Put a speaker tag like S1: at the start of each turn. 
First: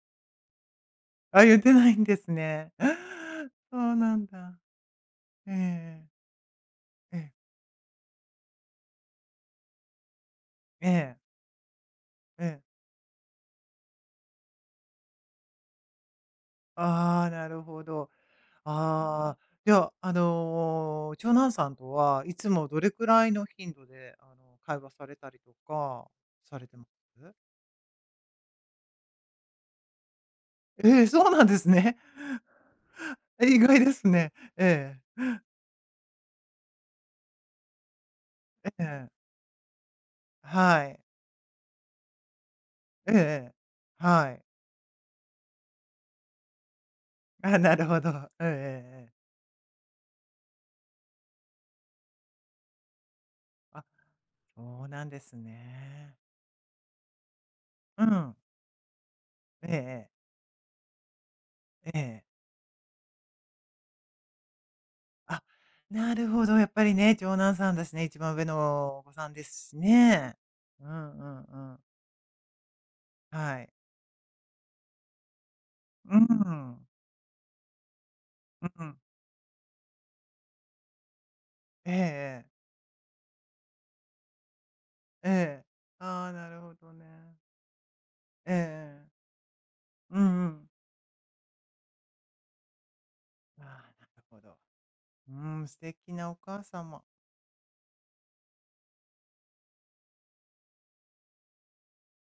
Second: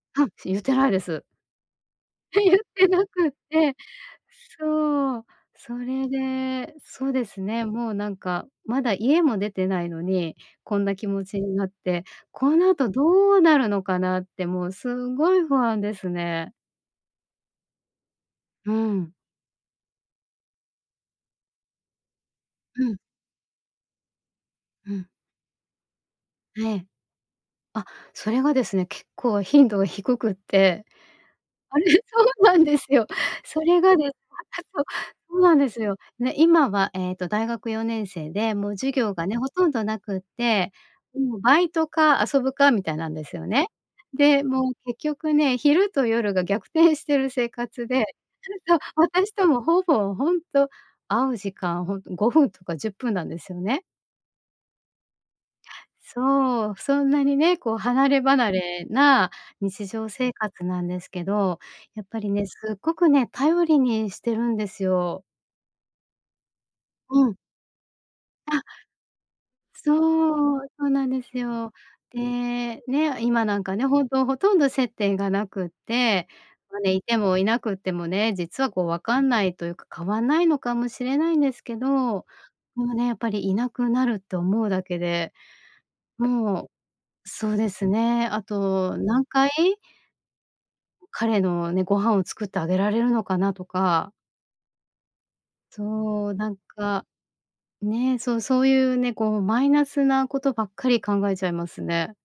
S1: はんし、言ってないです。
S2: あ、言ってないんです
S1: え、言っ
S2: ね。
S1: てなくって、
S2: そうなんだ。
S1: そう、
S2: えええ
S1: それ
S2: え。
S1: で、そう
S2: え
S1: で
S2: え。
S1: すね、もうなんかまだ家も出てないのに、こん
S2: え
S1: な気
S2: え。
S1: 持ちになって、
S2: え
S1: こ
S2: え。
S1: の後どうなるのかなってもうすごい不安ですね。
S2: ああ、なるほど。
S1: うん。
S2: ああ、では、あの、長男さんとはいつもど
S1: う
S2: れ
S1: ん。
S2: くらいの頻度で、あの、会話
S1: うん。
S2: されたりとかさ
S1: え
S2: れてま
S1: え。
S2: す？
S1: あ、それがですね、結構頻度が低くって、
S2: え、そうなんです
S1: あれ、
S2: ね。
S1: そうなんですよ。
S2: え、意
S1: それ
S2: 外で
S1: がで
S2: すね。
S1: そう、
S2: ええ。
S1: そうなんですよ。ね、今はええと、大学4年生で、も
S2: え
S1: う
S2: え
S1: 授
S2: ええ。
S1: 業がね、ほとんどなくって、
S2: はい。
S1: もうバイトか遊ぶかみたいな
S2: え
S1: ん
S2: ええ
S1: ですよ
S2: え、
S1: ね。
S2: は
S1: で、
S2: い。
S1: もう結局ね、昼と夜が逆転してる生
S2: あ、なる
S1: 活
S2: ほ
S1: で。
S2: ど。ええ
S1: ふん、そう、
S2: ええええ。
S1: 私ともほぼほんと会う時間、ほんと5分とか10分なんですよね。
S2: あ、そうなんですね。
S1: そう、そんなにね、こう
S2: う
S1: 離れ
S2: ん。
S1: 離れな
S2: ええ
S1: 日
S2: ええ。
S1: 常生活なんですけど、
S2: えええ
S1: やっぱ
S2: え。
S1: りね、すっごくね、頼りにしてるんですよ。
S2: あ、なるほど、やっぱりね、
S1: うん。
S2: 長男さんだしね、一番上
S1: あ。
S2: のお子さんですしね。
S1: そう、そ
S2: う
S1: うなん
S2: ん
S1: で
S2: う
S1: す
S2: ん
S1: よ。
S2: うん。
S1: で、ね、今な
S2: は
S1: ん
S2: い。
S1: かね、ほんとほとんど接点がなくっ
S2: う
S1: て、ま、
S2: ん。
S1: ね、いてもいなくてもね、実
S2: う
S1: はこう
S2: ん。
S1: 分かんないというか、変わんないのかもしれないんですけど、
S2: ええ
S1: も
S2: ええ。
S1: うね、やっぱりいなくなると思うだけで、
S2: ええ。あ、なる
S1: もう、
S2: ほどね。
S1: そうですね、あ
S2: ええ
S1: と
S2: ええ。
S1: 何回？
S2: うんうん。
S1: う彼のね、ご飯を作ってあげられるのかな
S2: あ
S1: と
S2: あ、な
S1: か
S2: るほど。うーん、素敵な
S1: そう、
S2: お
S1: なん
S2: 母さま。
S1: か、ね、そうそういうね、こうマイナスなことばっかり考えちゃいますね。